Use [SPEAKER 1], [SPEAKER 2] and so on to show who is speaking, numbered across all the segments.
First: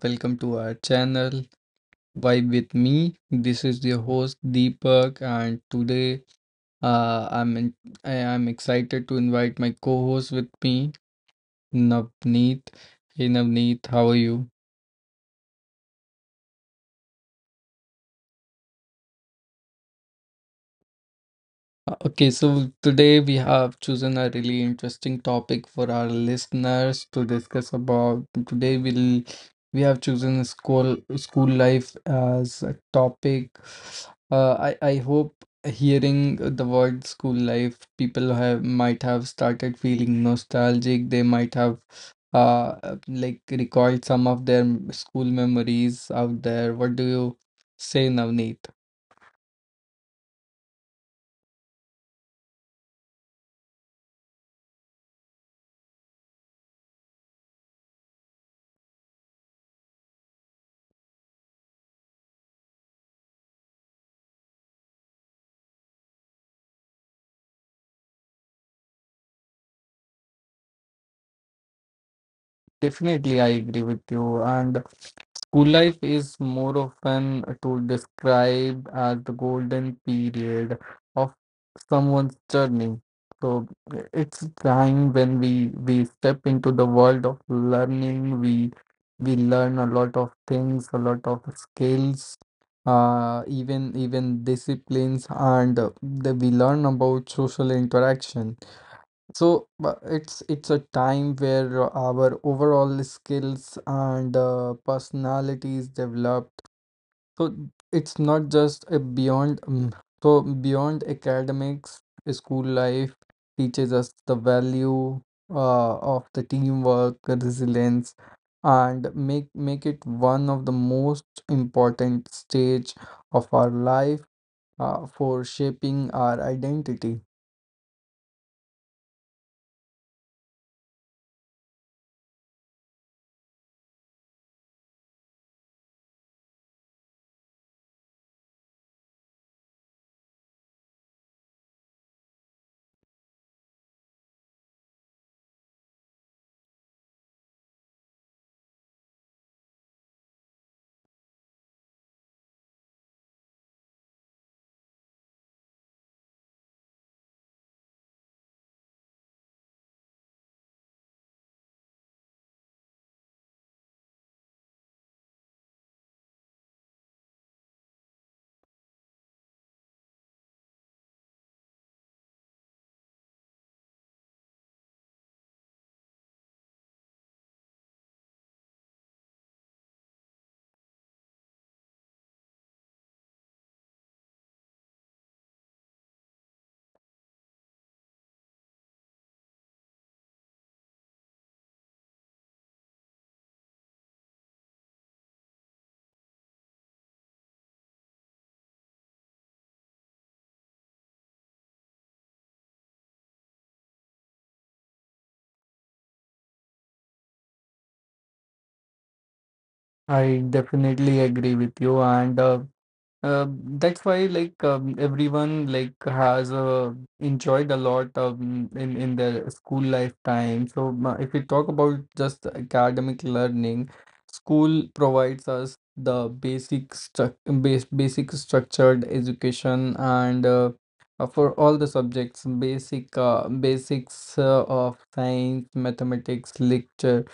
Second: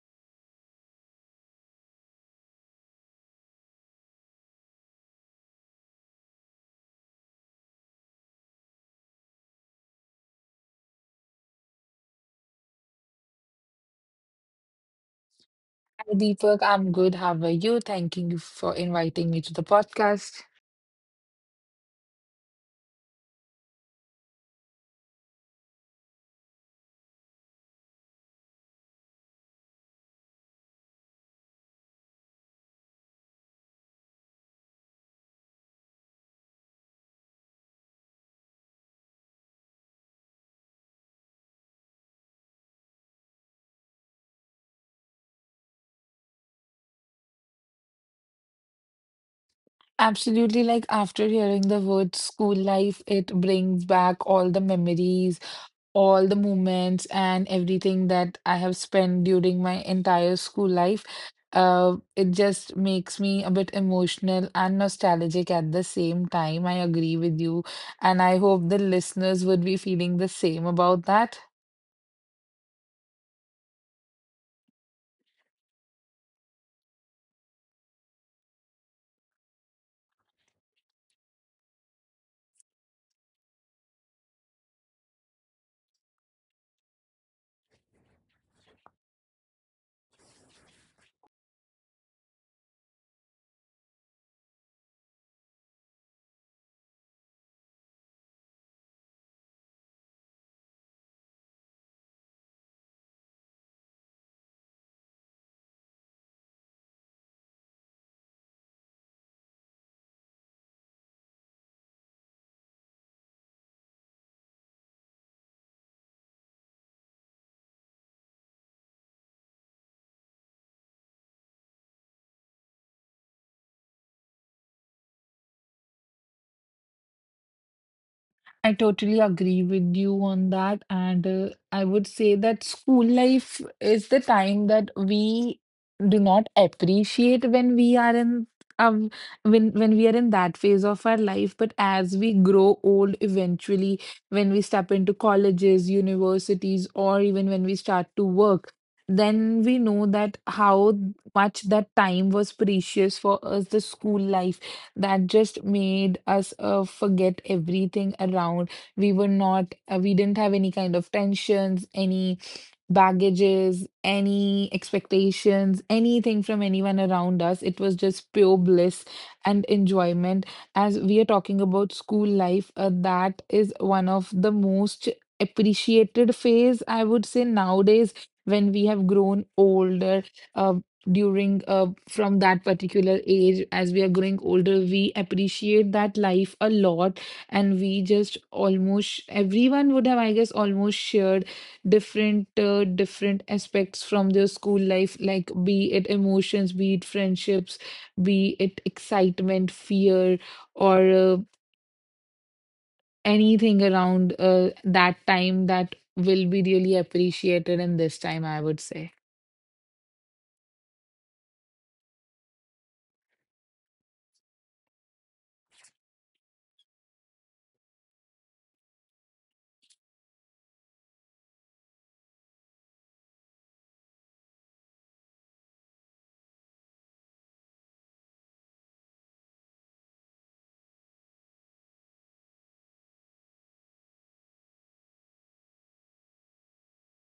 [SPEAKER 1] welcome to our channel Vibe with me. This is your host Deepak, and today uh, I'm in, I am excited to invite my co-host with me, Navneet. Hey Navneet, how are you?
[SPEAKER 2] Deepak, I'm good. How are you? Thanking you for inviting me to the podcast.
[SPEAKER 1] Okay, so today we have chosen a really interesting topic for our listeners to discuss about. Today we have chosen school life as a topic. I hope hearing the word school life, people have might have started feeling nostalgic. They might have like recalled some of their school memories out there. What do you say, Navneet?
[SPEAKER 2] Absolutely, like after hearing the word school life, it brings back all the memories, all the moments, and everything that I have spent during my entire school life. It just makes me a bit emotional and nostalgic at the same time. I agree with you, and I hope the listeners would be feeling the same about that.
[SPEAKER 1] Definitely, I agree with you and. School life is more often to describe as the golden period of someone's journey. So it's time when we step into the world of learning. We learn a lot of things, a lot of skills, even disciplines, and we learn about social interaction. So it's a time where our overall skills and personality is developed. So it's not just a beyond so beyond academics, school life teaches us the value of the teamwork, resilience, and make it one of the most important stage of our life for shaping our identity.
[SPEAKER 2] I totally agree with you on that. And I would say that school life is the time that we do not appreciate when we are in um when we are in that phase of our life. But as we grow old, eventually, when we step into colleges, universities, or even when we start to work, then we know that how much that time was precious for us, the school life that just made us forget everything around. We were not, we didn't have any kind of tensions, any baggages, any expectations, anything from anyone around us. It was just pure bliss and enjoyment. As we are talking about school life, that is one of the most appreciated phase, I would say, nowadays when we have grown older. Uh, during From that particular age, as we are growing older, we appreciate that life a lot, and we just, almost everyone would have, I guess, almost shared different aspects from their school life, like be it emotions, be it friendships, be it excitement, fear, or anything around that time that will be really appreciated in this time, I would say.
[SPEAKER 1] I definitely agree with you, and that's why, like, everyone, like, has enjoyed a lot, in their school lifetime. So if we talk about just academic learning, school provides us the basic structured education and for all the subjects, basics of science, mathematics, literature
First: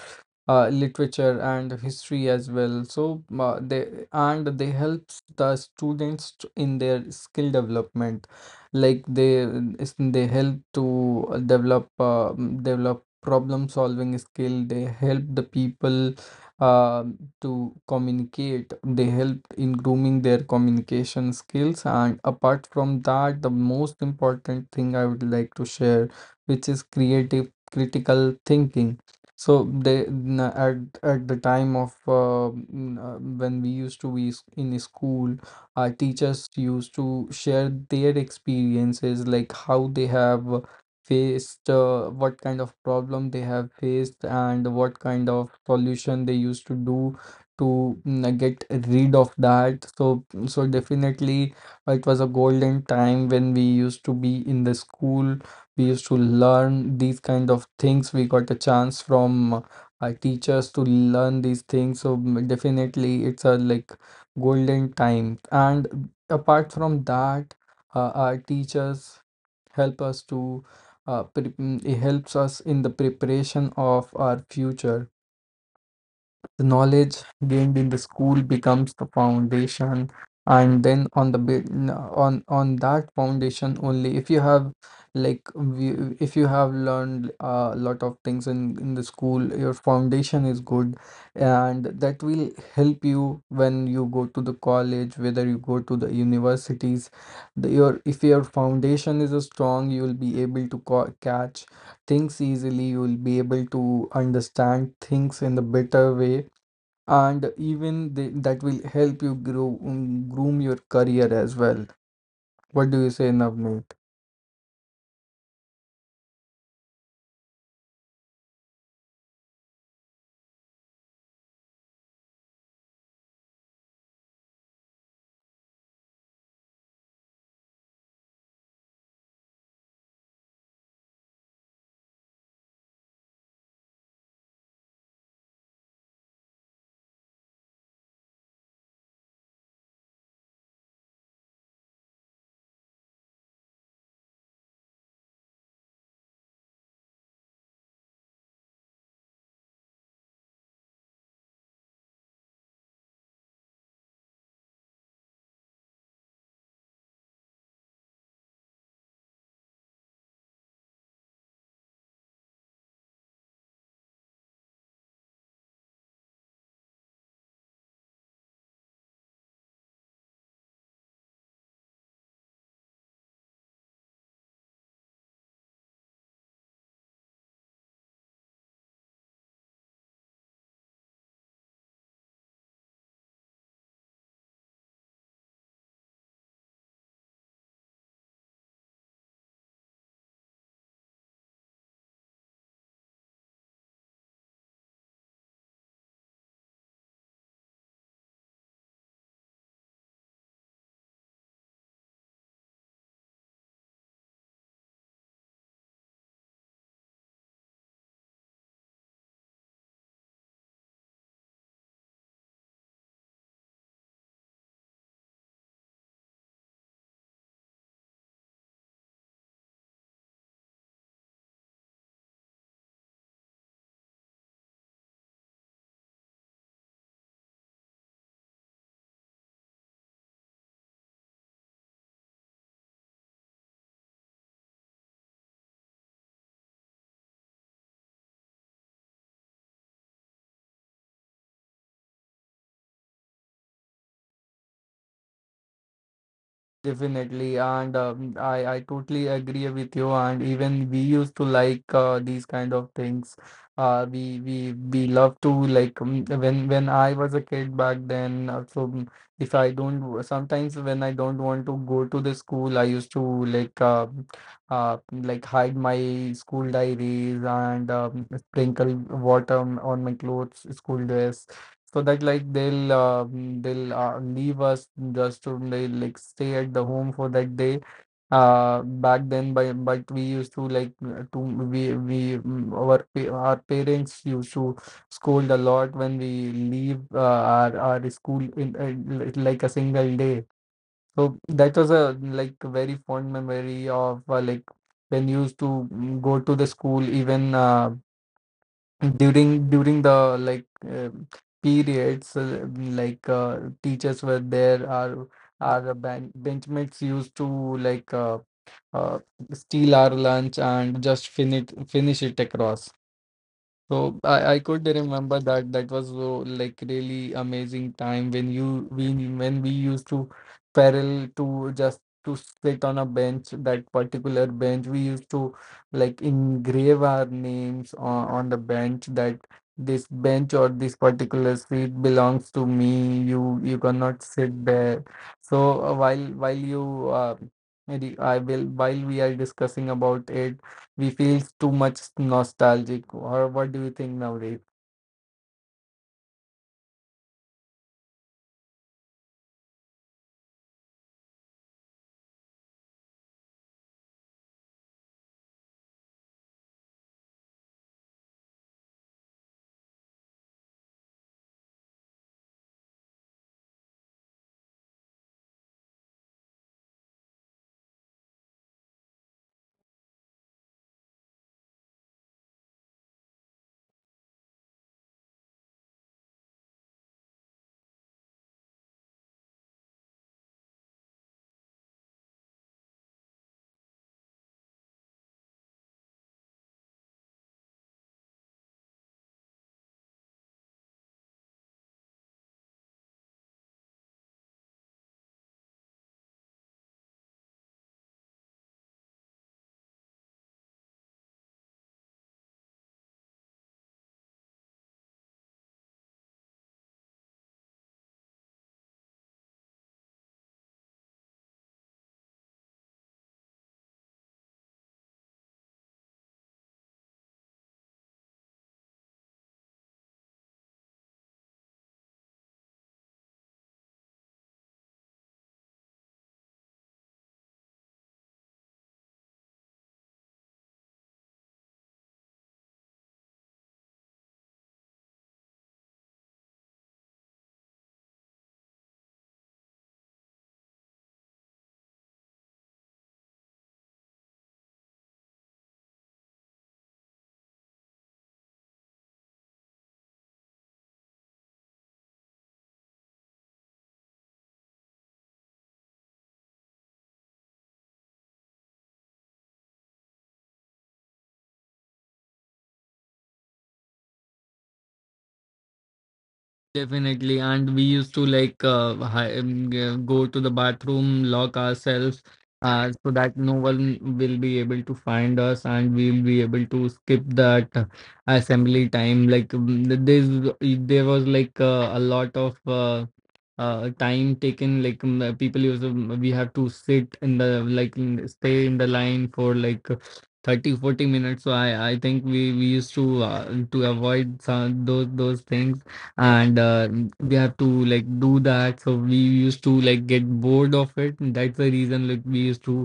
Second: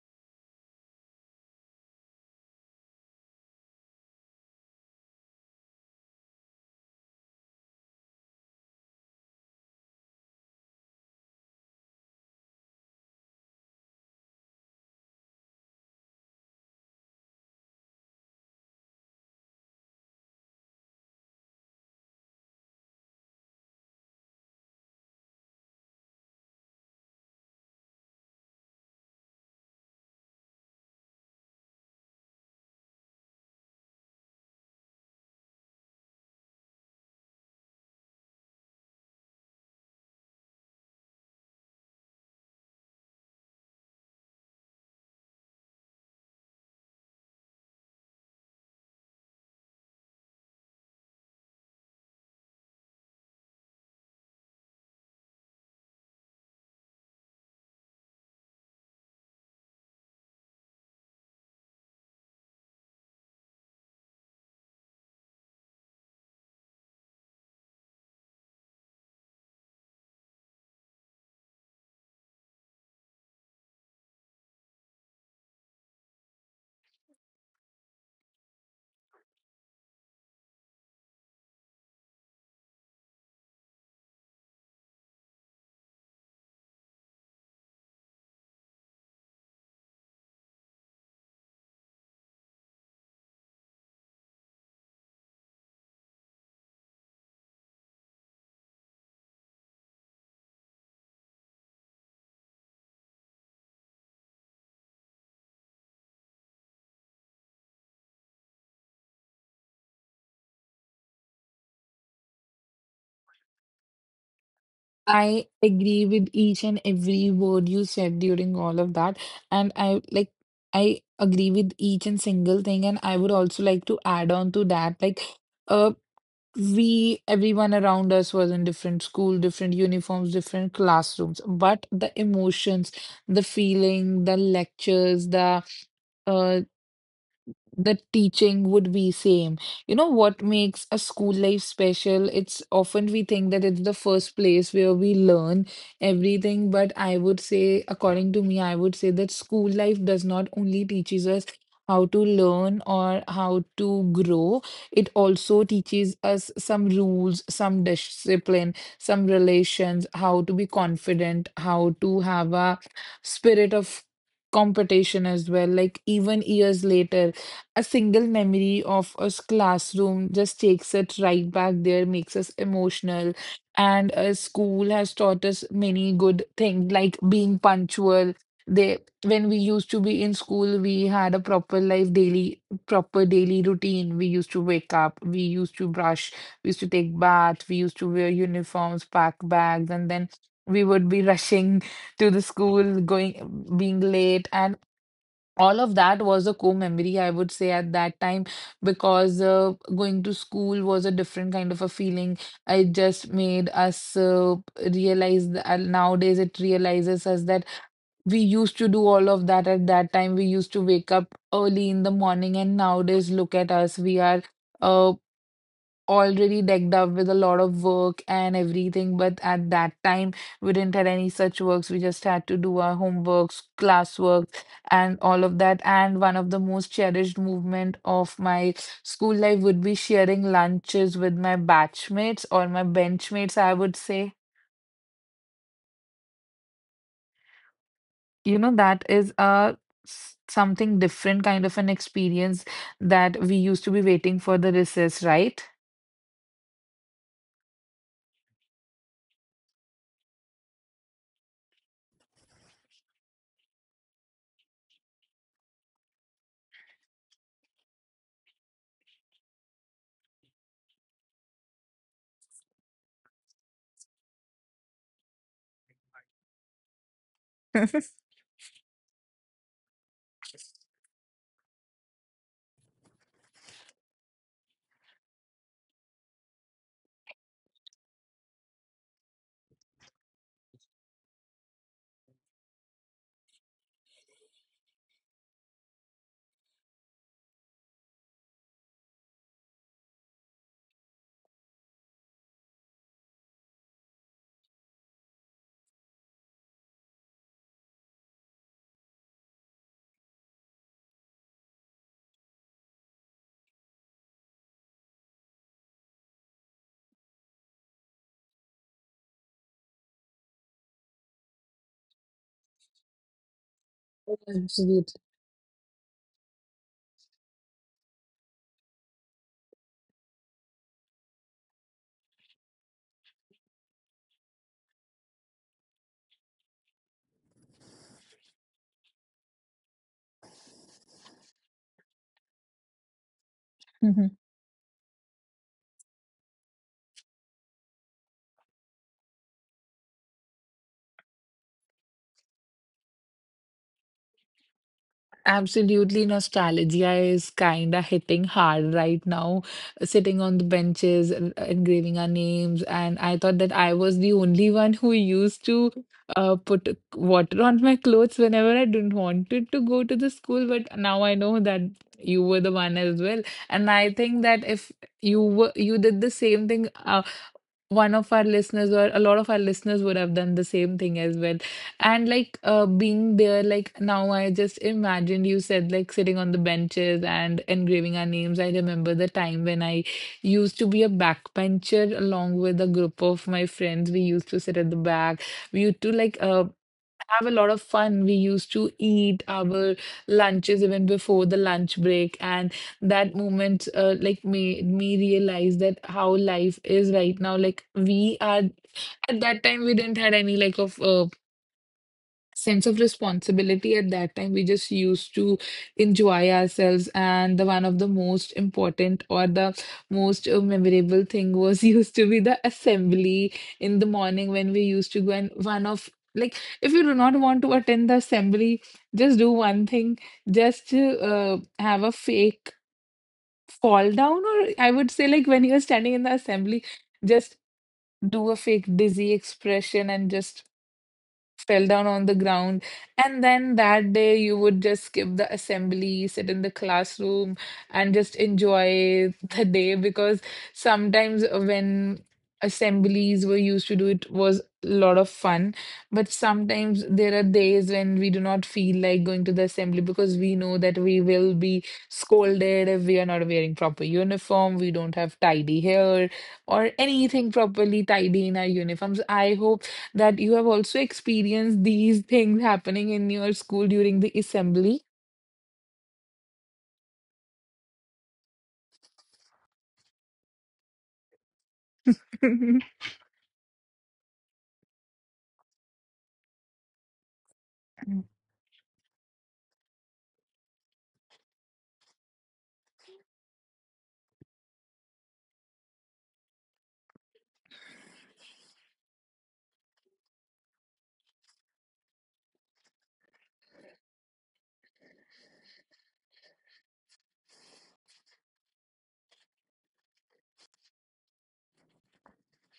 [SPEAKER 1] uh, literature and history as well. So they helps the students in their skill development, like they help to develop develop problem solving skill. They help the people uh, to communicate. They help in grooming their communication skills. And apart from that, the most important thing I would like to share, which is creative critical thinking. So they n- at the time of when we used to be in school, our teachers used to share their experiences, like how they have faced, what kind of problem they have faced, and what kind of solution they used to do to get rid of that. So definitely, it was a golden time when we used to be in the school. We used to learn these kind of things. We got a chance from our teachers to learn these things. So definitely, it's a, like, golden time. And apart from that, our teachers help us to it helps us in the preparation of our future. The knowledge gained in the school becomes the foundation, and then on on that foundation only, if you have, if you have learned a lot of things in the school, your foundation is good, and that will help you when you go to the college, whether you go to the universities. The, your if your foundation is strong, you will be able to catch things easily. You will be able to understand things in the better way, and that will help you grow groom your career as well. What do you say, Navneet?
[SPEAKER 2] I agree with each and every word you said during all of that. And I like, I agree with each and single thing. And I would also like to add on to that, like uh we everyone around us was in different school, different uniforms, different classrooms. But the emotions, the feeling, the lectures, the uh the teaching would be same. You know what makes a school life special? It's often we think that it's the first place where we learn everything, but I would say, according to me, I would say that school life does not only teaches us how to learn or how to grow, it also teaches us some rules, some discipline, some relations, how to be confident, how to have a spirit of competition as well. Like even years later, a single memory of a classroom just takes it right back there, makes us emotional. And a school has taught us many good things, like being punctual. They, when we used to be in school, we had a proper life daily, proper daily routine. We used to wake up, we used to brush, we used to take bath, we used to wear uniforms, pack bags, and then we would be rushing to the school, going, being late. And all of that was a core memory, I would say, at that time, because going to school was a different kind of a feeling. It just made us realize that nowadays it realizes us that we used to do all of that at that time. We used to wake up early in the morning, and nowadays, look at us. We are. uh, already decked up with a lot of work and everything, but at that time we didn't have any such works. We just had to do our homeworks, classwork, and all of that. And one of the most cherished movement of my school life would be sharing lunches with my batchmates or my benchmates, I would say. You know, that is a something different kind of an experience that we used to be waiting for the recess, right?
[SPEAKER 1] Definitely, and I totally agree with you. And even we used to, like, these kind of things. We love to, like, when I was a kid back then. So mm, if I don't w- sometimes when I don't want to go to the school, I used to, like, uh like, hide my school diaries and sprinkle water on my clothes, school dress, so that, like, they'll leave us just to, like, stay at the home for that day back then. By But we used to like to we mm, our pa- our parents used to scold a lot when we leave our school in like a single day. So that was a, like, very fond memory of like, when used to go to the school. Even during the, like, periods, teachers were there. Our benchmates used to, like, uh, steal our lunch and just finish it across. So I could
[SPEAKER 2] Absolutely.
[SPEAKER 1] remember that that was so, like, really amazing time when you we when we used to paddle to just to sit on a bench. That particular bench we used to, like, engrave our names on the bench. That this bench or this particular seat belongs to me. You cannot sit there. So while you, maybe I will, while we are discussing about it, we feel too much nostalgic. Or what do you think nowadays?
[SPEAKER 2] Absolutely, nostalgia is kind of hitting hard right now, sitting on the benches, engraving our names. And I thought that I was the only one who used to put water on my clothes whenever I didn't wanted to go to the school. But now I know that you were the one as well. And I think that if you were, you did the same thing one of our listeners or a lot of our listeners would have done the same thing as well. And like being there, like, now I just imagined you said like sitting on the benches and engraving our names. I remember the time when I used to be a backbencher along with a group of my friends. We used to sit at the back, we used to like have a lot of fun. We used to eat our lunches even before the lunch break, and that moment like made me realize that how life is right now. Like we are, at that time, we didn't had any like of sense of responsibility. At that time we just used to enjoy ourselves. And the one of the most important or the most memorable thing was used to be the assembly in the morning when we used to go. And one of, like, if you do not want to attend the assembly, just do one thing: just have a fake fall down, or I would say, like when you're standing in the assembly, just do a fake dizzy expression and just fell down on the ground. And then that day, you would just skip the assembly, sit in the classroom, and just enjoy the day, because sometimes when assemblies were used to do, it was a lot of fun, but sometimes there are days when we do not feel like going to the assembly, because we know that we will be scolded if we are not wearing proper uniform, we don't have tidy hair or anything properly tidy in our uniforms. I hope that you have also experienced these things happening in your school during the assembly.
[SPEAKER 1] Definitely, and we used to, like, go to the bathroom, lock ourselves, so that no one will be able to find us, and we'll be able to skip that assembly time. Like, there was, like, a lot of time taken. Like, we have to sit in the, like, stay in the line for, 30 40 minutes. So I think we used to avoid some those things, and we have to, like, do that. So we used to, like, get bored of it, and that's the reason, like, we used to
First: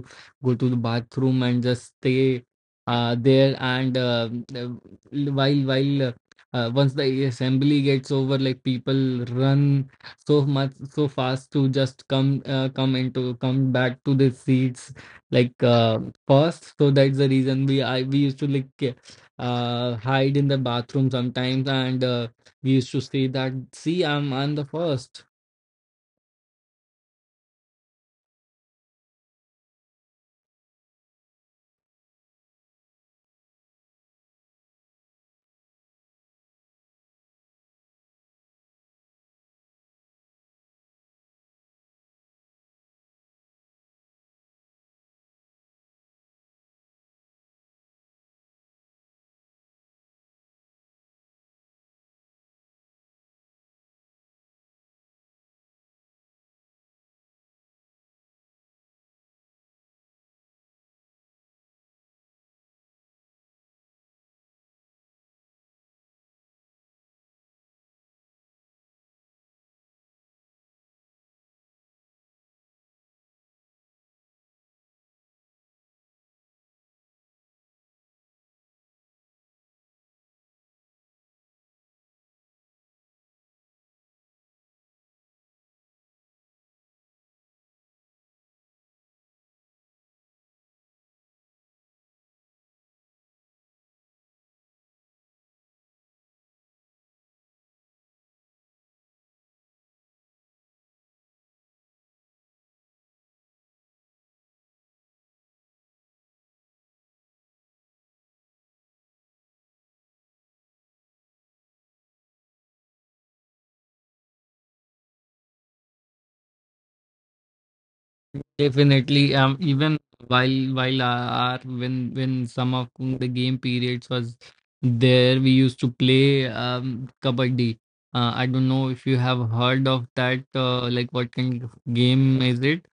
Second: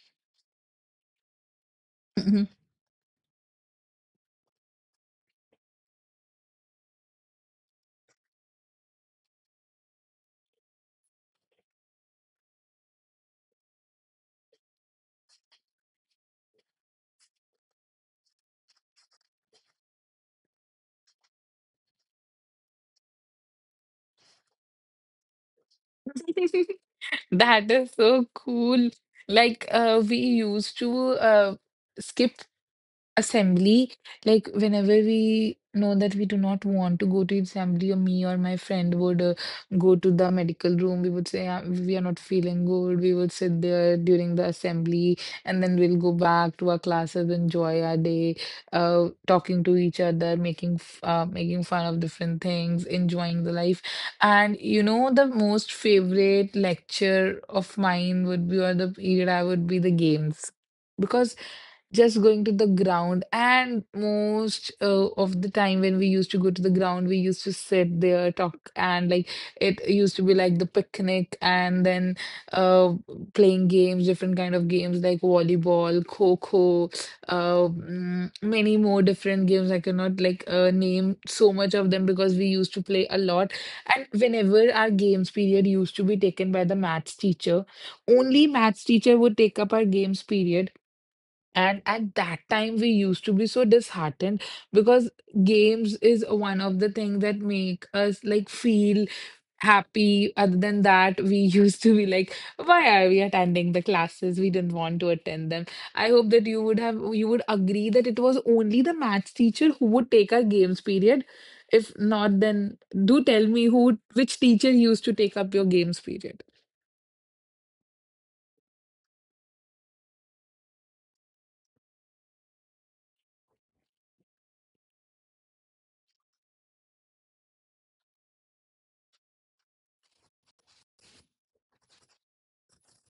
[SPEAKER 1] go to the bathroom and just stay there. And uh, while once the assembly gets over, like, people run so much so fast to just come back to the seats, like, first. So that's the reason we used to, like, hide in the bathroom sometimes. And we used to say that, see, I'm the first.
[SPEAKER 2] That is so cool. Like, we used to skip assembly, like whenever we know that we do not want to go to assembly, or me or my friend would go to the medical room, we would say, we are not feeling good. We would sit there during the assembly, and then we'll go back to our classes, enjoy our day, talking to each other, making making fun of different things, enjoying the life. And you know, the most favorite lecture of mine would be, or the period I would be the games. Because just going to the ground, and most of the time when we used to go to the ground, we used to sit there, talk, and like it used to be like the picnic. And then uh playing games, different kind of games like volleyball, kho-kho, many more different games I cannot like name so much of them because we used to play a lot. And whenever our games period used to be taken by the maths teacher, only maths teacher would take up our games period. And at that time, we used to be so disheartened, because games is one of the things that make us like feel happy. Other than that, we used to be like, why are we attending the classes? We didn't want to attend them. I hope that you would have, you would agree that it was only the maths teacher who would take our games period. If not, then do tell me who, which teacher used to take up your games period.
[SPEAKER 1] Definitely. Even while our when some of the game periods was there, we used to play kabaddi. I don't know if you have heard of that. Like, what kind of game is it?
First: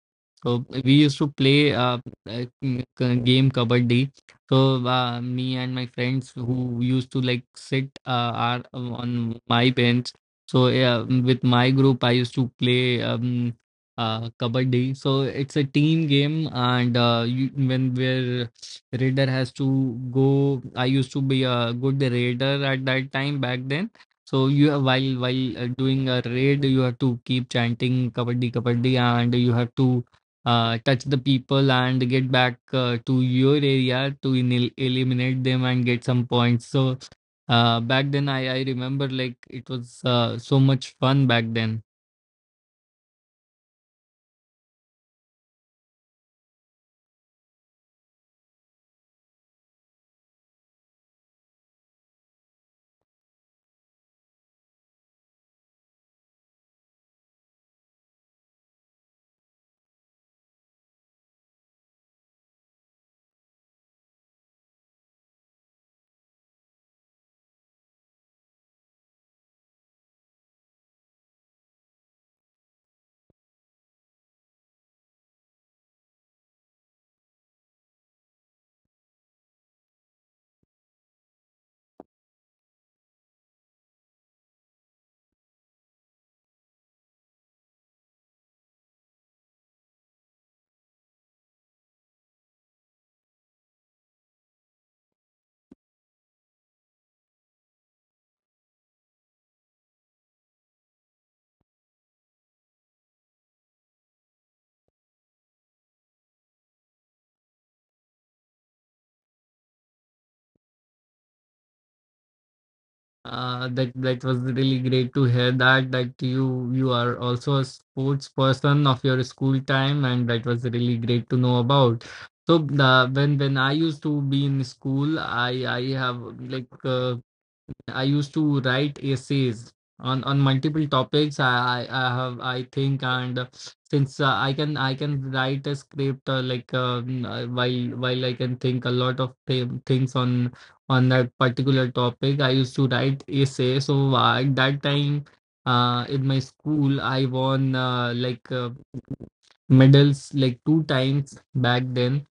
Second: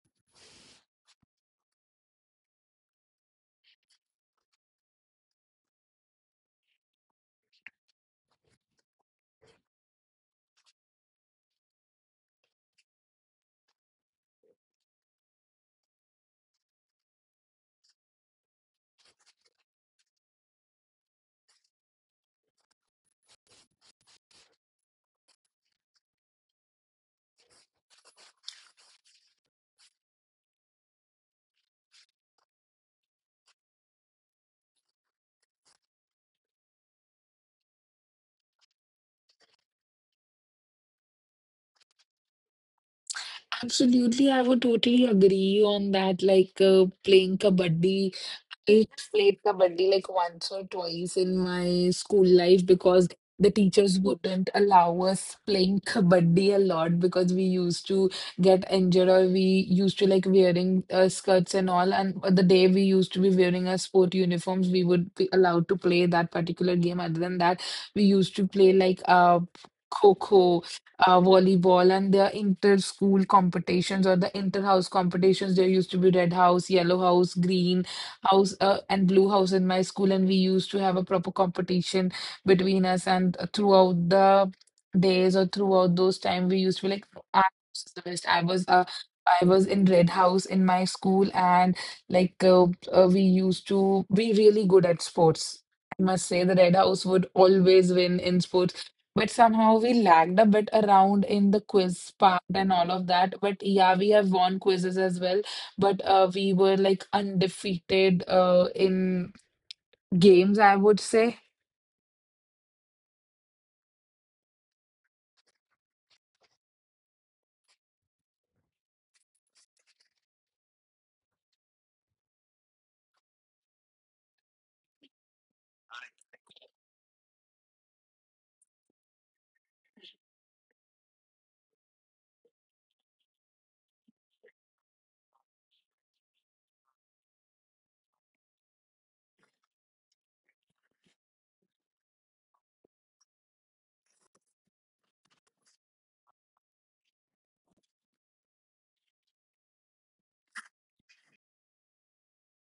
[SPEAKER 1] So we used to play like, game kabaddi. So me and my friends who used to, like, sit are on my bench. So yeah, with my group, I used to play. Kabaddi. So it's a team game, and when where raider has to go, I used to be a good raider at that time back then. So you have- while doing a raid, you have to keep chanting Kabaddi, Kabaddi, and you have to touch the people and get back to your area to in eliminate them and get some points. So back then, I remember, like, it was so much fun back then.
[SPEAKER 2] Absolutely, I would totally agree on that. Like playing kabaddi, I played kabaddi like once or twice in my school life, because the teachers wouldn't allow us playing kabaddi a lot because we used to get injured or we used to like wearing skirts and all. And the day we used to be wearing our sport uniforms, we would be allowed to play that particular game. Other than that, we used to play like Kho-kho, volleyball, and their inter-school competitions or the inter-house competitions. There used to be red house, yellow house, green house and blue house in my school, and we used to have a proper competition between us. And throughout the days or throughout those time, we used to be like, "No, I was the best. I was I was in red house in my school, and like uh, we used to be really good at sports. I must say the red house would always win in sports. But somehow we lagged a bit around in the quiz part and all of that. But yeah, we have won quizzes as well, but we were like undefeated in games, I would say.
[SPEAKER 1] That was really great to hear that you are also a sports person of your school time, and that was really great to know about. So when I used to be in school, I have like I used to write essays on multiple topics. I have I think and Since I can write a script, while I can think a lot of th things on that particular topic. I used to write essay. So at that time, in my school, I won medals like 2 times back then,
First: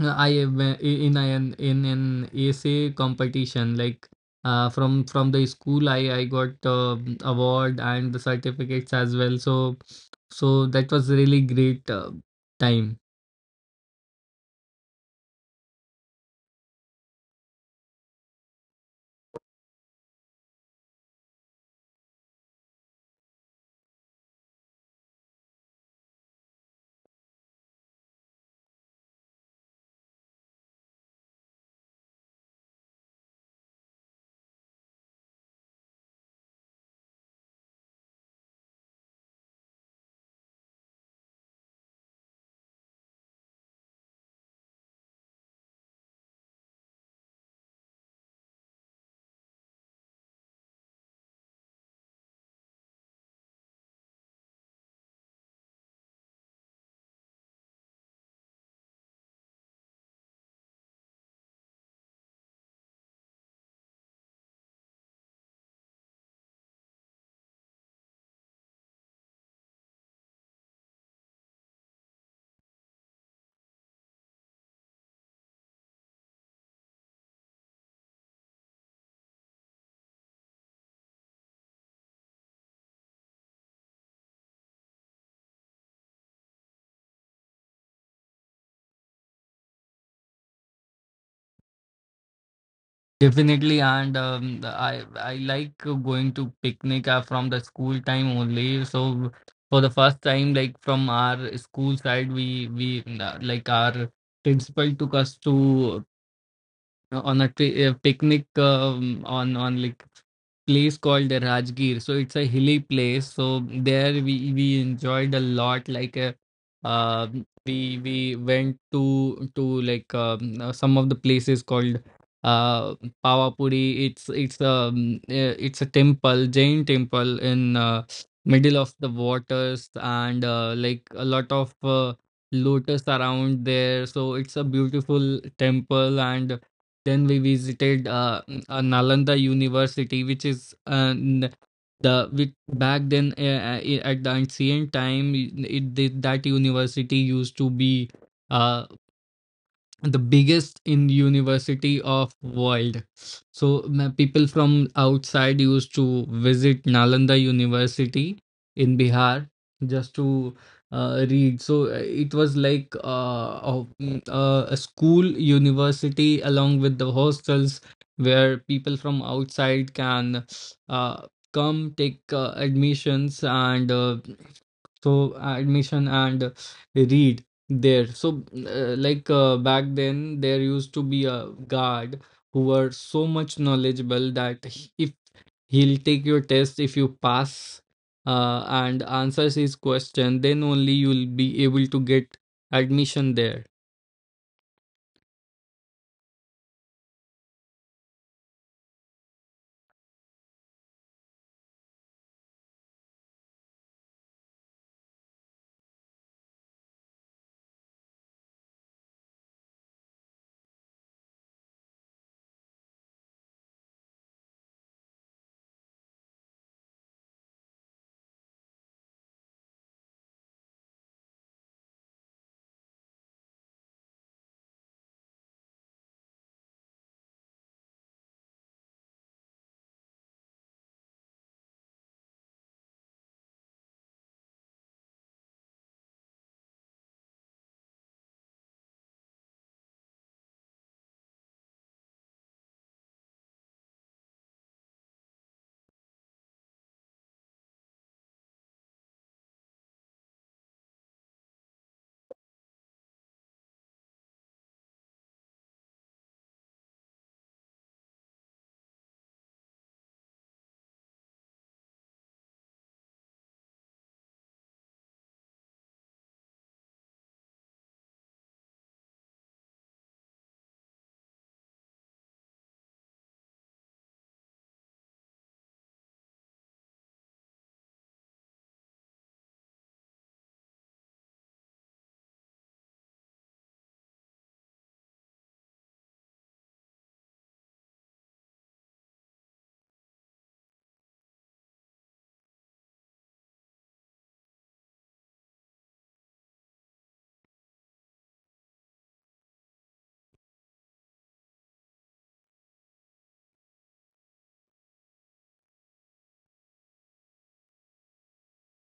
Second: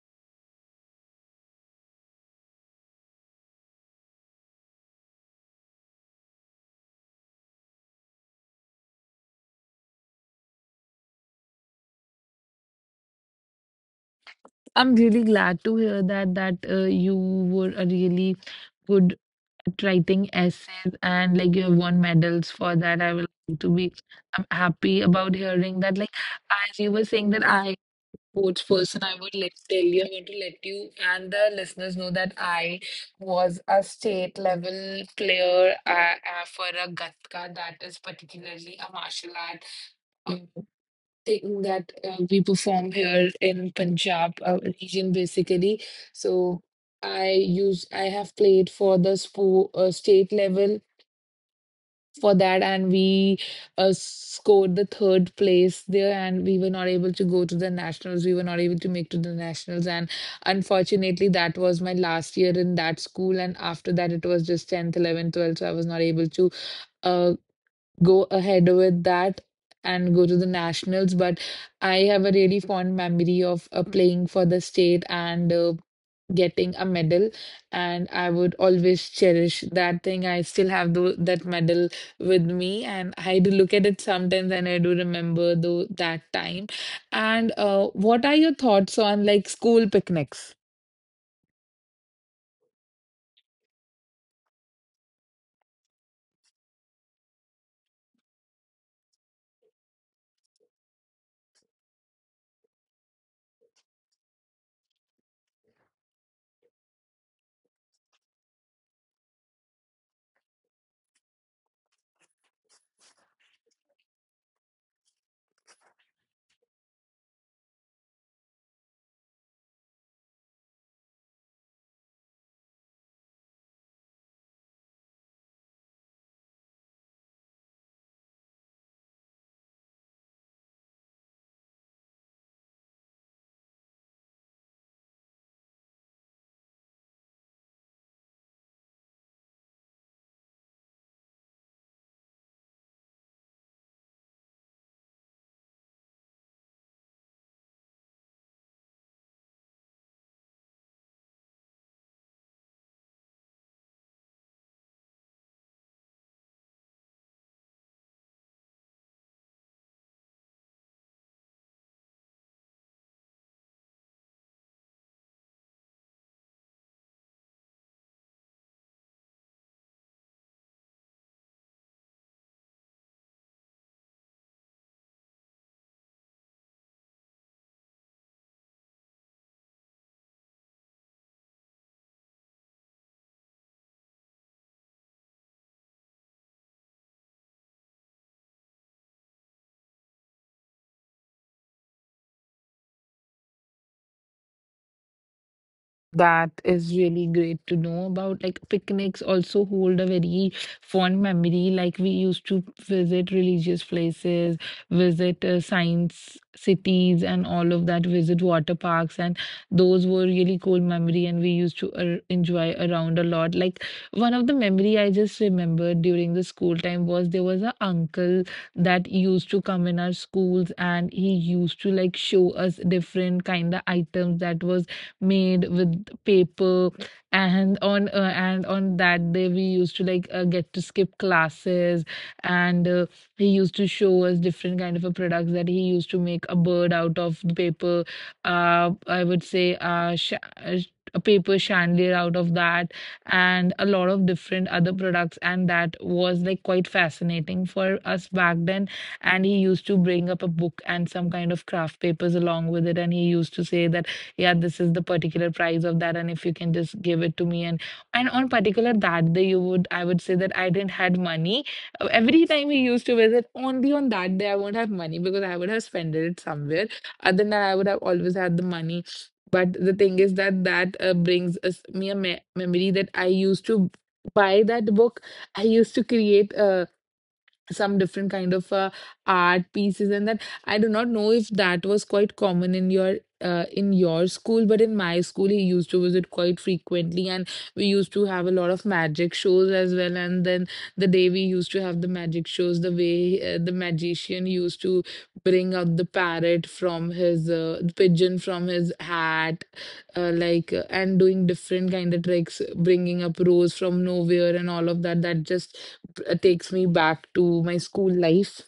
[SPEAKER 1] in an essay competition, like, from the school. I got award and the certificates as well. So that was really great time.
[SPEAKER 2] I'm really glad to hear that that you were a really good at writing essays and like you have won medals for that. I would like to be, I'm happy about hearing that. Like as you were saying that I sports person, I would like tell you, I want to let you and the listeners know that I was a state level player for a Gatka that is particularly a martial art uh, thing that we perform here in Punjab region basically. So I have played for the state level for that, and we scored the third place there, and we were not able to go to the nationals. We were not able to make to the nationals, and unfortunately, that was my last year in that school. And after that, it was just tenth, eleventh, twelfth. So I was not able to uh, go ahead with that and go to the nationals. But I have a really fond memory of playing for the state and getting a medal. And I would always cherish that thing. I still have that medal with me, and I do look at it sometimes, and I do remember though that time. And what are your thoughts on like school picnics?
[SPEAKER 1] Definitely, and the- I like going to picnic from the school time only. So for the first time, like, from our school side, we like, our principal took us to, picnic, on like, place called the Rajgir. So it's a hilly place. So there we enjoyed a lot. Like, uh, we went to, like, some of the places called uh Pawapuri. It's a temple, Jain temple in middle of the waters, and like, a lot of lotus around there. So it's a beautiful temple. And then we visited Nalanda University, which is n- the which back then, at the ancient time, that university used to be uh, the biggest in university of world. So people from outside used to visit Nalanda University in Bihar just to read. So it was like a school university along with the hostels where people from outside can uh, come take admissions and admission and read there. So back then there used to be a guard who were so much knowledgeable that if he'll take your test. If you pass and answers his question, then only you'll be able to get admission there.
[SPEAKER 2] That is really great to know about. Like picnics also hold a very fond memory. Like we used to visit religious places, visit science cities, and all of that. Visit water parks, and those were really cool memory. And we used to enjoy around a lot. Like one of the memory I just remembered during the school time was there was a uncle that used to come in our schools, and he used to like show us different kind of items that was made with paper and on that day we used to like get to skip classes and he used to show us different kind of a products that he used to make a bird out of the paper, I would say uh, sh- a paper chandelier out of that and a lot of different other products, and that was like quite fascinating for us back then. And he used to bring up a book and some kind of craft papers along with it, and he used to say that yeah this is the particular price of that, and if you can just give it to me. And on particular that day you would I would say that I didn't had money. Every time we used to visit, only on that day I won't have money because I would have spent it somewhere. Other than that, I would have always had the money. But the thing is that brings me a memory that I used to buy that book. I used to create some different kind of art pieces, and that I do not know if that was quite common in your in your school, but in my school he used to visit quite frequently. And we used to have a lot of magic shows as well, and then the day we used to have the magic shows, the way the magician used to bring out the parrot from his pigeon from his hat and doing different kind of tricks, bringing up rose from nowhere and all of that, that just takes me back to my school life.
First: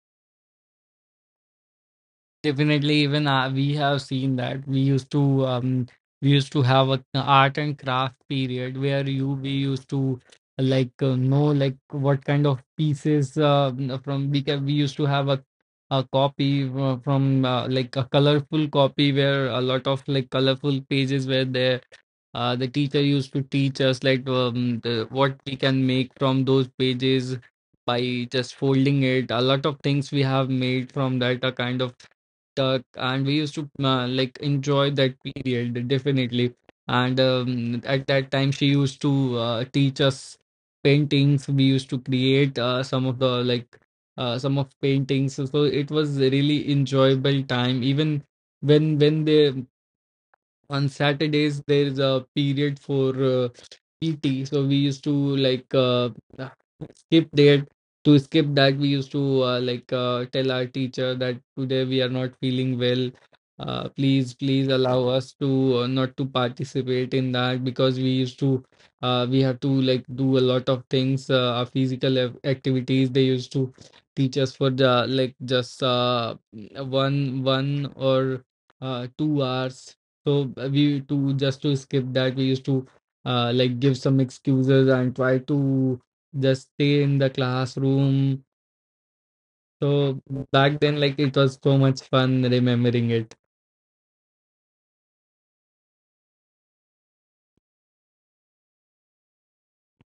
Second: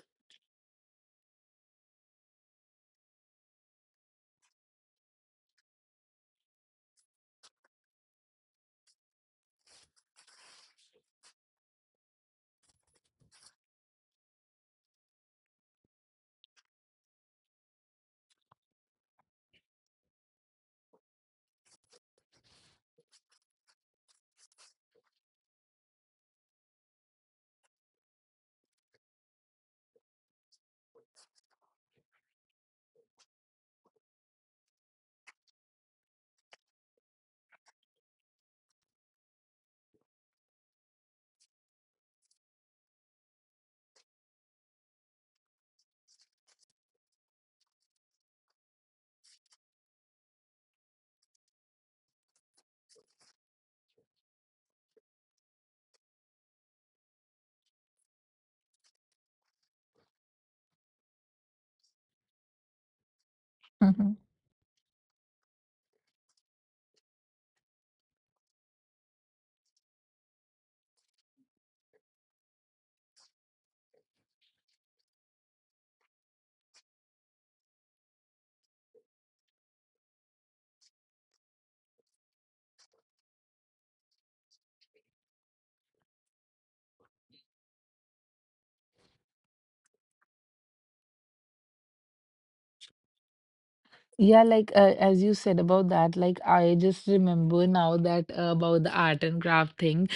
[SPEAKER 1] Definitely, even we have seen that we used to have a art and craft period where you we used to like know like what kind of pieces we used to have a copy from like a colorful copy where a lot of like colorful pages were there. The teacher used to teach us like what we can make from those pages by just folding it. A lot of things we have made from that, a kind of TikTok, and we used to like enjoy that period definitely. And at that time, she used to teach us paintings. We used to create some of paintings. So it was a really enjoyable time. Even when they on Saturdays there is a period for PT, so we used to like skip that. To skip that, we used to tell our teacher that today we are not feeling well. Uh,
[SPEAKER 2] Hmm.
[SPEAKER 1] please, please allow us to not to participate in that, because we have to like do a lot of things. Our physical activities they used to teach us for the like just one or 2 hours. So uh, we to just to skip that, we used to like give some excuses and try to just stay in the classroom. So back then, like it was so much fun remembering it.
[SPEAKER 2] Yeah, like as you said about that, like I just remember now that about the art and craft thing.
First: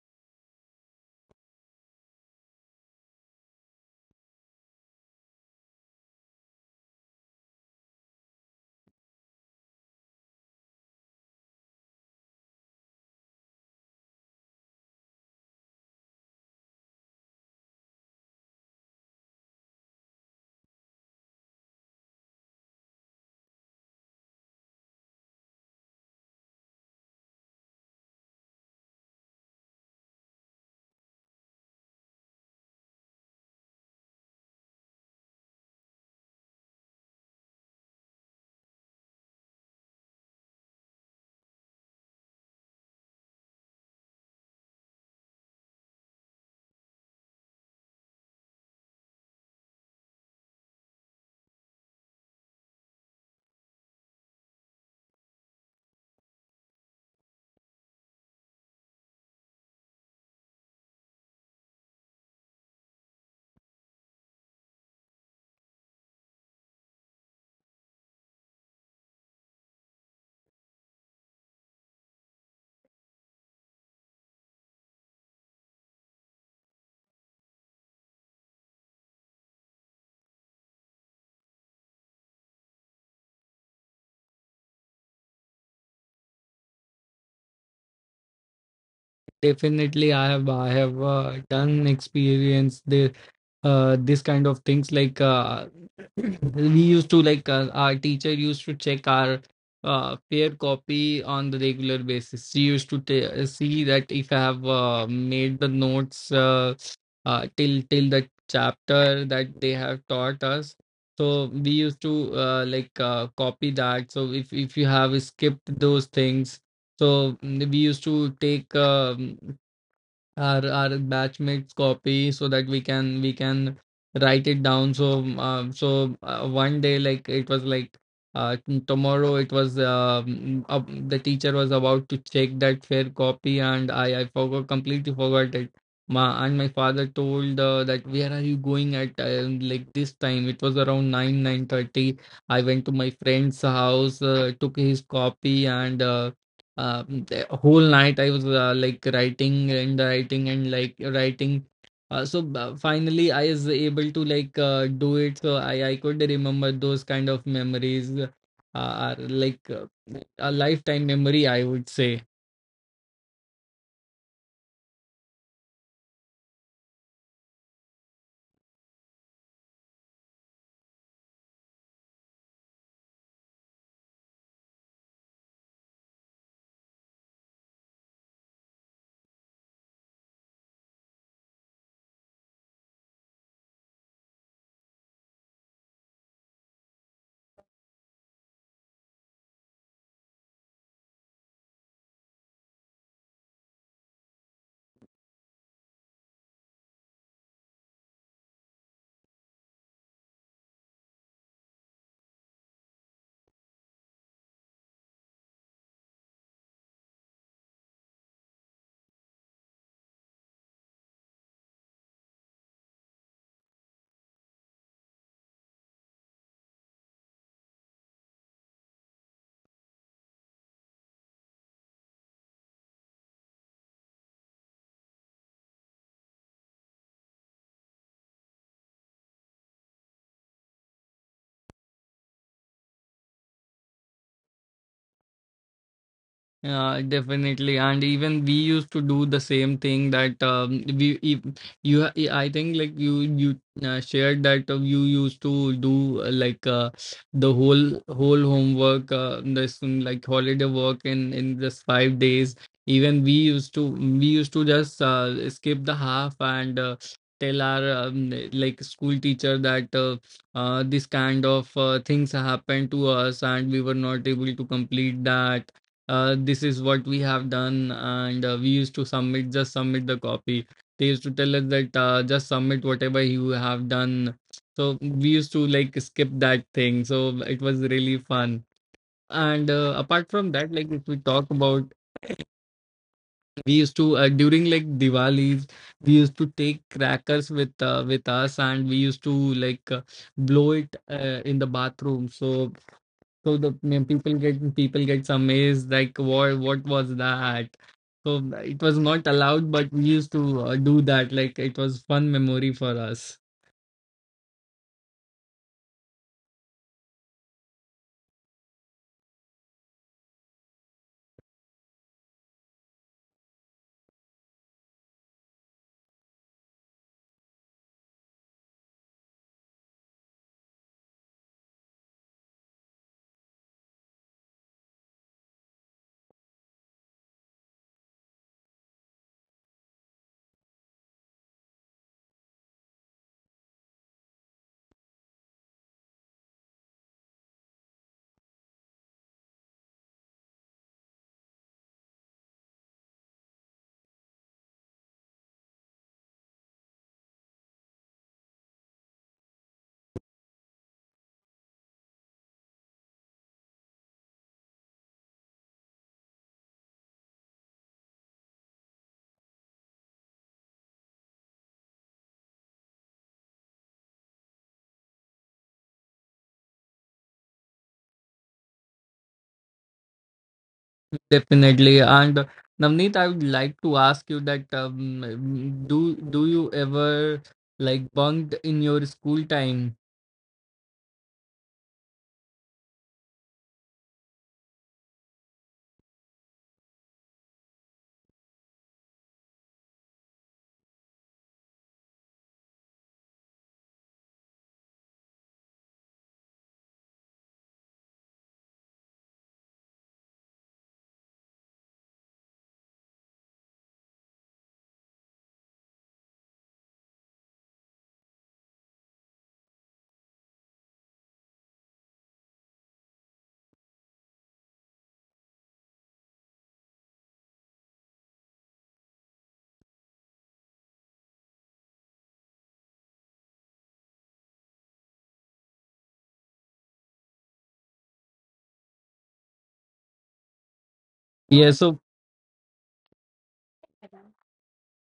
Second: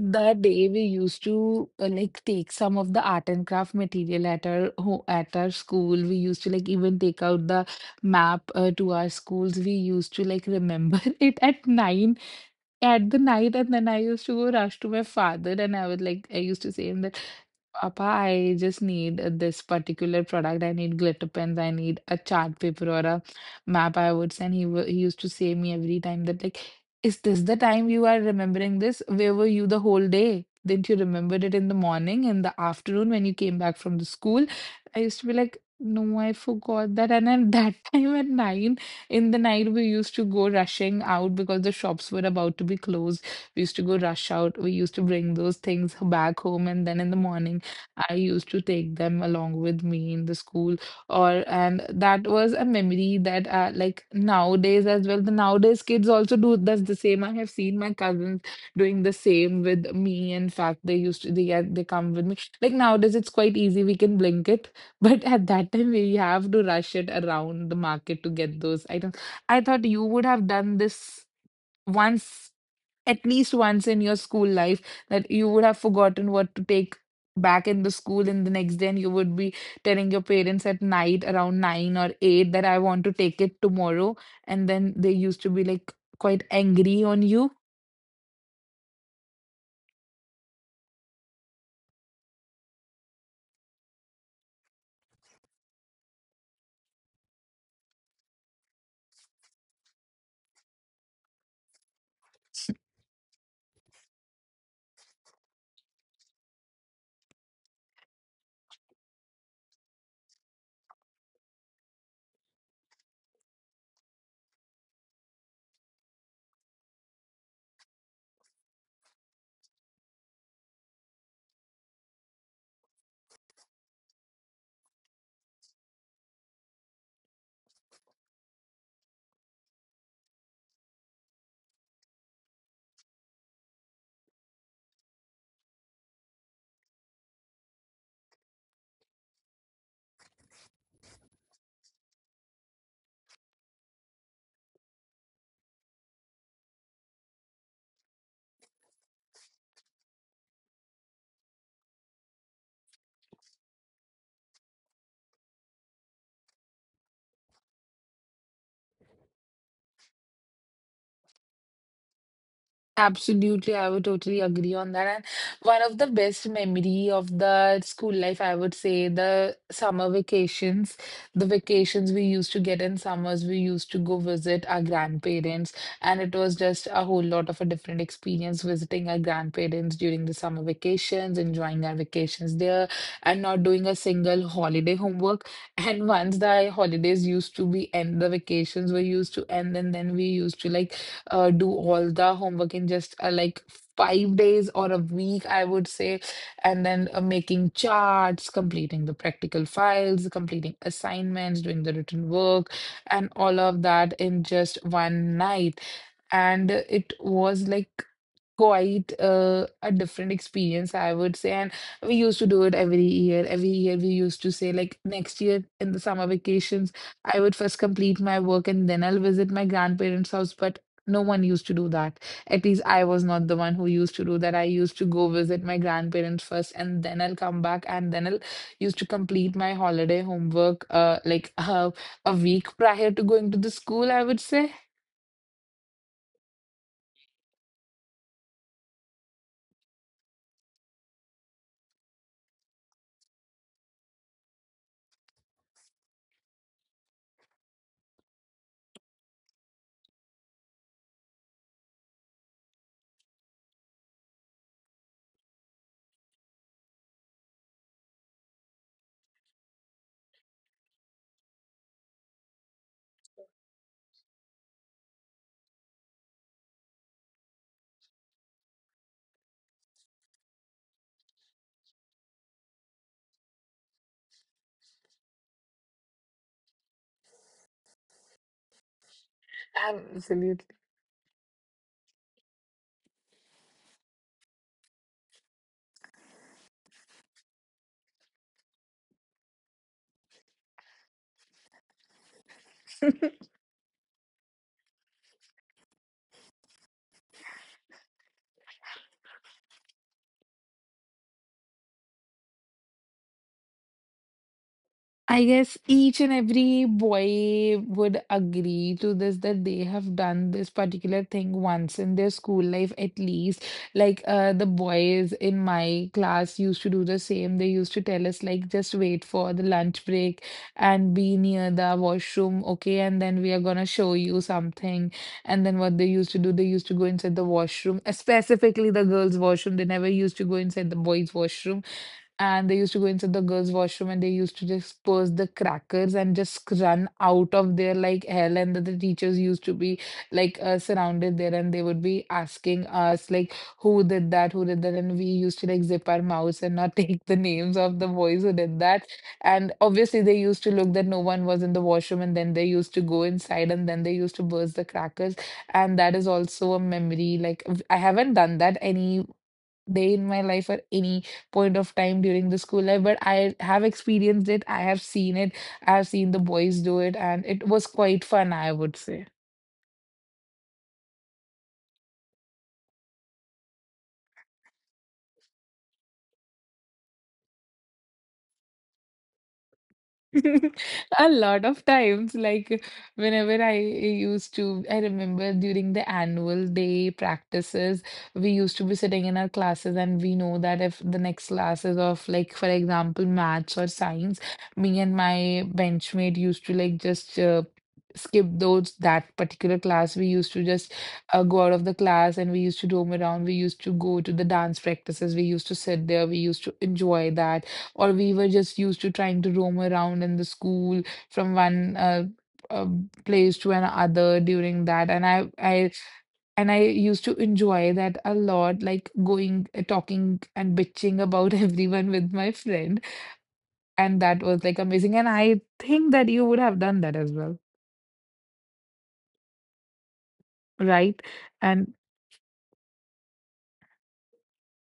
[SPEAKER 2] That day we used to like take some of the art and craft material at our ho at our school. We used to like even take out the map to our schools. We used to like remember it at 9 at the night, and then I used to go rush to my father, and I would like I used to say him that Papa, I just need this particular product. I need glitter pens. I need a chart paper or a map. I would send. He used to say me every time that like, is this the time you are remembering this? Where were you the whole day? Didn't you remember it in the morning, in the afternoon when you came back from the school? I used to be like, no, I forgot that. And at that time at nine. In the night, we used to go rushing out because the shops were about to be closed. We used to go rush out. We used to bring those things back home, and then in the morning, I used to take them along with me in the school. Or and that was a memory that like nowadays as well. The nowadays kids also do that's the same. I have seen my cousins doing the same with me. In fact, they used to they get they come with me. Like nowadays, it's quite easy. We can blink it, but at that time, we have to rush it around the market to get those items. I thought you would have done this once, at least once in your school life, that you would have forgotten what to take back in the school in the next day, and you would be telling your parents at night around nine or eight that I want to take it tomorrow. And then they used to be like quite angry on you.
[SPEAKER 1] Definitely, I have done experience the this kind of things like we used to like our teacher used to check our fair copy on the regular basis. She used to ta see that if I have made the notes till the chapter that they have taught us. So we used to copy that. So if you have skipped those things, we used to take our batchmates' copy so that we can write it down. So one day, like it was like tomorrow it was the teacher was about to check that fair copy, and I forgot completely forgot it. My father told that, where are you going at like this time? It was around nine thirty. I went to my friend's house, took his copy and. The whole night I was like writing and writing and like writing. Finally, I was able to like do it. So I could remember those kind of memories are like a lifetime memory, I would say.
[SPEAKER 2] Absolutely, I would totally agree on that. And one of the best memory of the school life, I would say, the summer vacations, the vacations we used to get in summers, we used to go visit our grandparents, and it was just a whole lot of a different experience visiting our grandparents during the summer vacations, enjoying our vacations there, and not doing a single holiday homework. And once the holidays used to be end, the vacations were used to end, and then we used to like do all the homework in just like five days or a week, I would say, and then making charts, completing the practical files, completing assignments, doing the written work, and all of that in just one night. And it was like quite a different experience, I would say. And we used to do it every year. Every year, we used to say, like, next year in the summer vacations, I would first complete my work and then I'll visit my grandparents' house. But no one used to do that. At least I was not the one who used to do that. I used to go visit my grandparents first, and then I'll come back, and then I'll used to complete my holiday homework like a week prior to going to the school, I would say.
[SPEAKER 1] Yeah, definitely. And even we used to do the same thing that we, if you, ha- I think like you shared that you used to do the whole homework, this like holiday work in this 5 days. Even we used to just skip the half and tell our like school teacher that this kind of things happened to us, and we were not able to complete that. This is what we have done. And we used to submit just submit the copy. They used to tell us that just submit whatever you have done. So we used to like skip that thing, so it was really fun. And apart from that,
[SPEAKER 2] Absolutely.
[SPEAKER 1] like if we talk about, we used to during like Diwali, we used to take crackers with us, and we used to like blow it in the bathroom. So the people get people gets amazed like what was that? So it was not allowed, but we used to do that. Like it was fun memory for us,
[SPEAKER 2] I guess each and every boy would agree to this that they have done this particular thing once in their school life at least. Like the boys in my class used to do the same. They used to tell us like just wait for the lunch break and be near the washroom, okay? And then we are gonna show you something. And then what they used to do, they used to go inside the washroom, specifically the girls' washroom. They never used to go inside the boys' washroom, and they used to go inside the girls' washroom, and they used to just purse the crackers and just run out of there like hell. And the teachers used to be like surrounded there, and they would be asking us like who did that, who did that. And we used to like zip our mouths and not take the names of the boys who did that. And obviously they used to look that no one was in the washroom, and then they used to go inside, and then they used to burst the crackers. And that is also a memory. Like I haven't done that any day in my life or any point of time during the school life, but I have experienced it. I have seen it. I have seen the boys do it, and it was quite fun, I would say.
[SPEAKER 1] definitely. And Navneet, I would like to ask you that do you ever like bunked in your school time?
[SPEAKER 2] A lot of times, like whenever I used to, I remember during the annual day practices, we used to be sitting in our classes, and we know that if the next class is of, like, for example, maths or science, me and my benchmate used to like just skip those that particular class. We used to just go out of the class, and we used to roam around. We used to go to the dance practices. We used to sit there. We used to enjoy that, or we were just used to trying to roam around in the school from one uh, place to another during that, and I used to enjoy that a lot, like going talking and bitching about everyone with my friend. And that was like amazing, and I think that you would have done that as well, right?
[SPEAKER 1] Yeah. So.
[SPEAKER 2] And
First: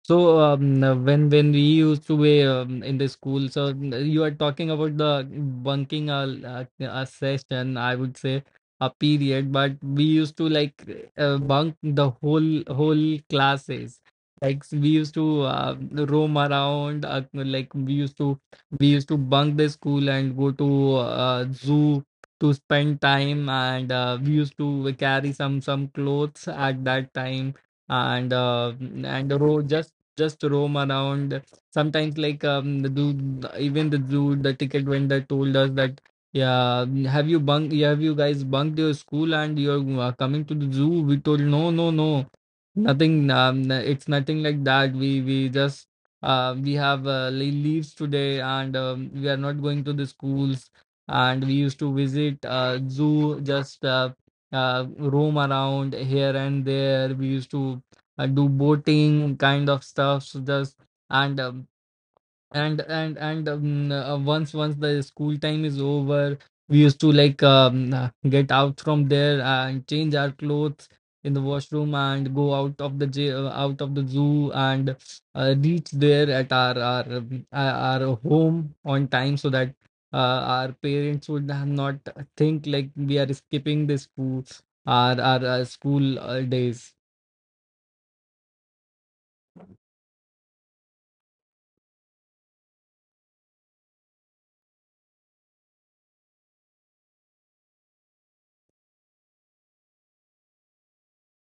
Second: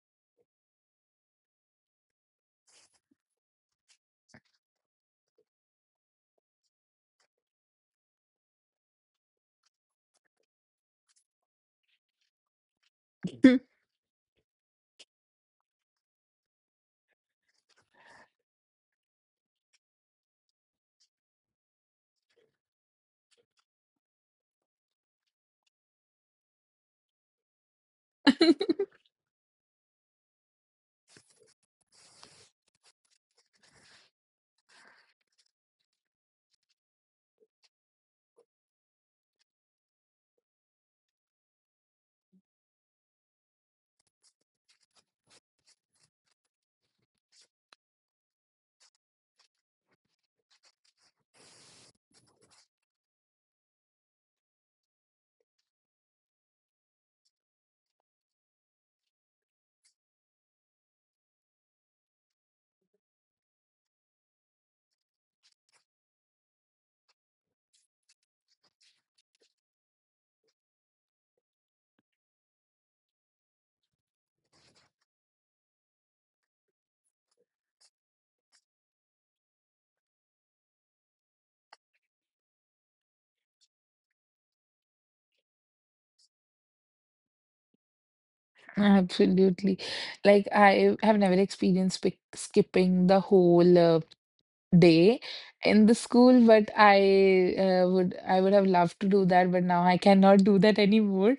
[SPEAKER 1] So when we used to be in the school, so you are talking about the bunking a session, I would say a period, but we used to like bunk the whole classes. Like we used to roam around, we used to bunk the school and go to zoo to spend time. And we used to carry some clothes at that time and uh, and the just just roam around. Sometimes, like the dude, even the dude, the ticket vendor told us that, yeah, have you guys bunked your school and you're coming to the zoo? We told, no, no, no, nothing. It's nothing like that. We just we have leaves today, and we are not going to the schools. And we used to visit zoo just roam around here and there. We used to do boating kind of stuff so just and um, and once the school time is over, we used to like get out from there and change our clothes in the washroom and go out of out of the zoo, and reach there at our home on time so that our parents would have not think like we are skipping the school our school days.
[SPEAKER 2] absolutely, like I have never experienced skipping the whole day in the school, but I would I would have loved to do that, but now I cannot do that anymore.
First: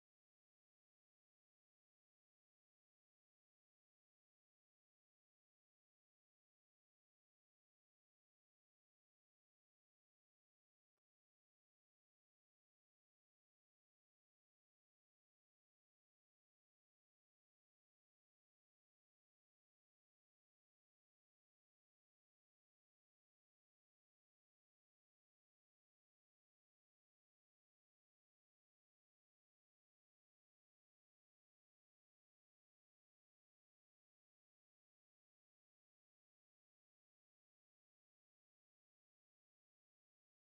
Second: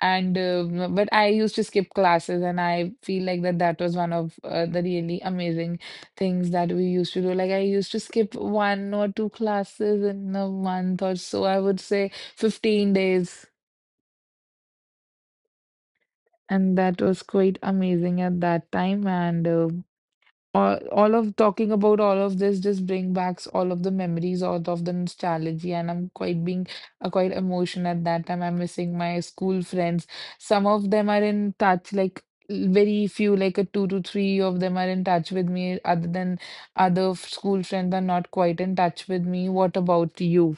[SPEAKER 2] And but I used to skip classes, and I feel like that was one of the really amazing things that we used to do. Like I used to skip one or two classes in a month or so. I would say 15 days. And that was quite amazing at that time. And all of talking about all of this just bring back all of the memories, all of the nostalgia, and I'm quite being quite emotional at that time. I'm missing my school friends. Some of them are in touch, like very few, like a two to three of them are in touch with me. Other than school friends are not quite in touch with me. What about you?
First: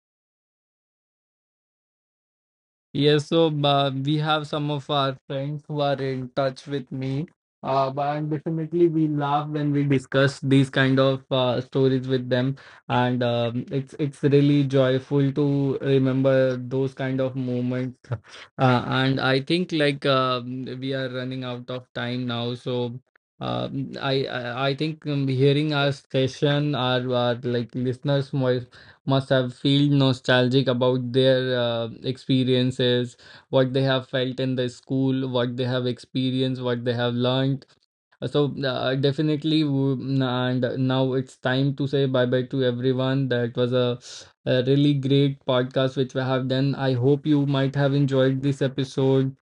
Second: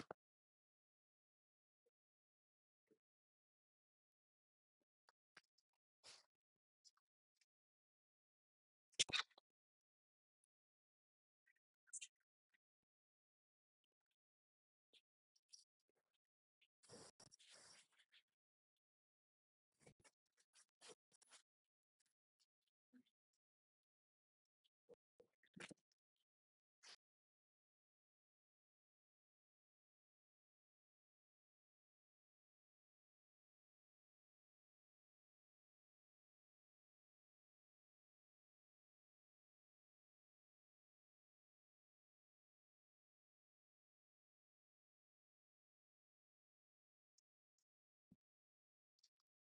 [SPEAKER 1] Yes, so we have some of our friends who are in touch with me. But definitely we laugh when we discuss these kind of stories with them, and it's really joyful to remember those kind of moments. And I think like we are running out of time now, so I think hearing our session, our like listeners' must have felt nostalgic about their experiences, what they have felt in the school, what they have experienced, what they have learned. So definitely, and now it's time to say bye bye to everyone. That was a really great podcast which we have done. I hope you might have enjoyed this episode,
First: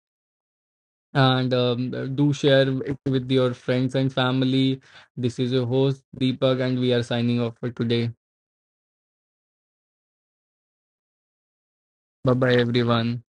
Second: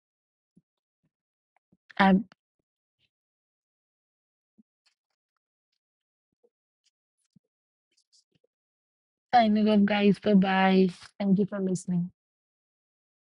[SPEAKER 1] and
[SPEAKER 2] I'm
[SPEAKER 1] do share it with your friends and family. This is your host Deepak, and we are signing off for today.
[SPEAKER 2] signing off guys, bye bye. Thank you for listening.
[SPEAKER 1] Bye bye, everyone.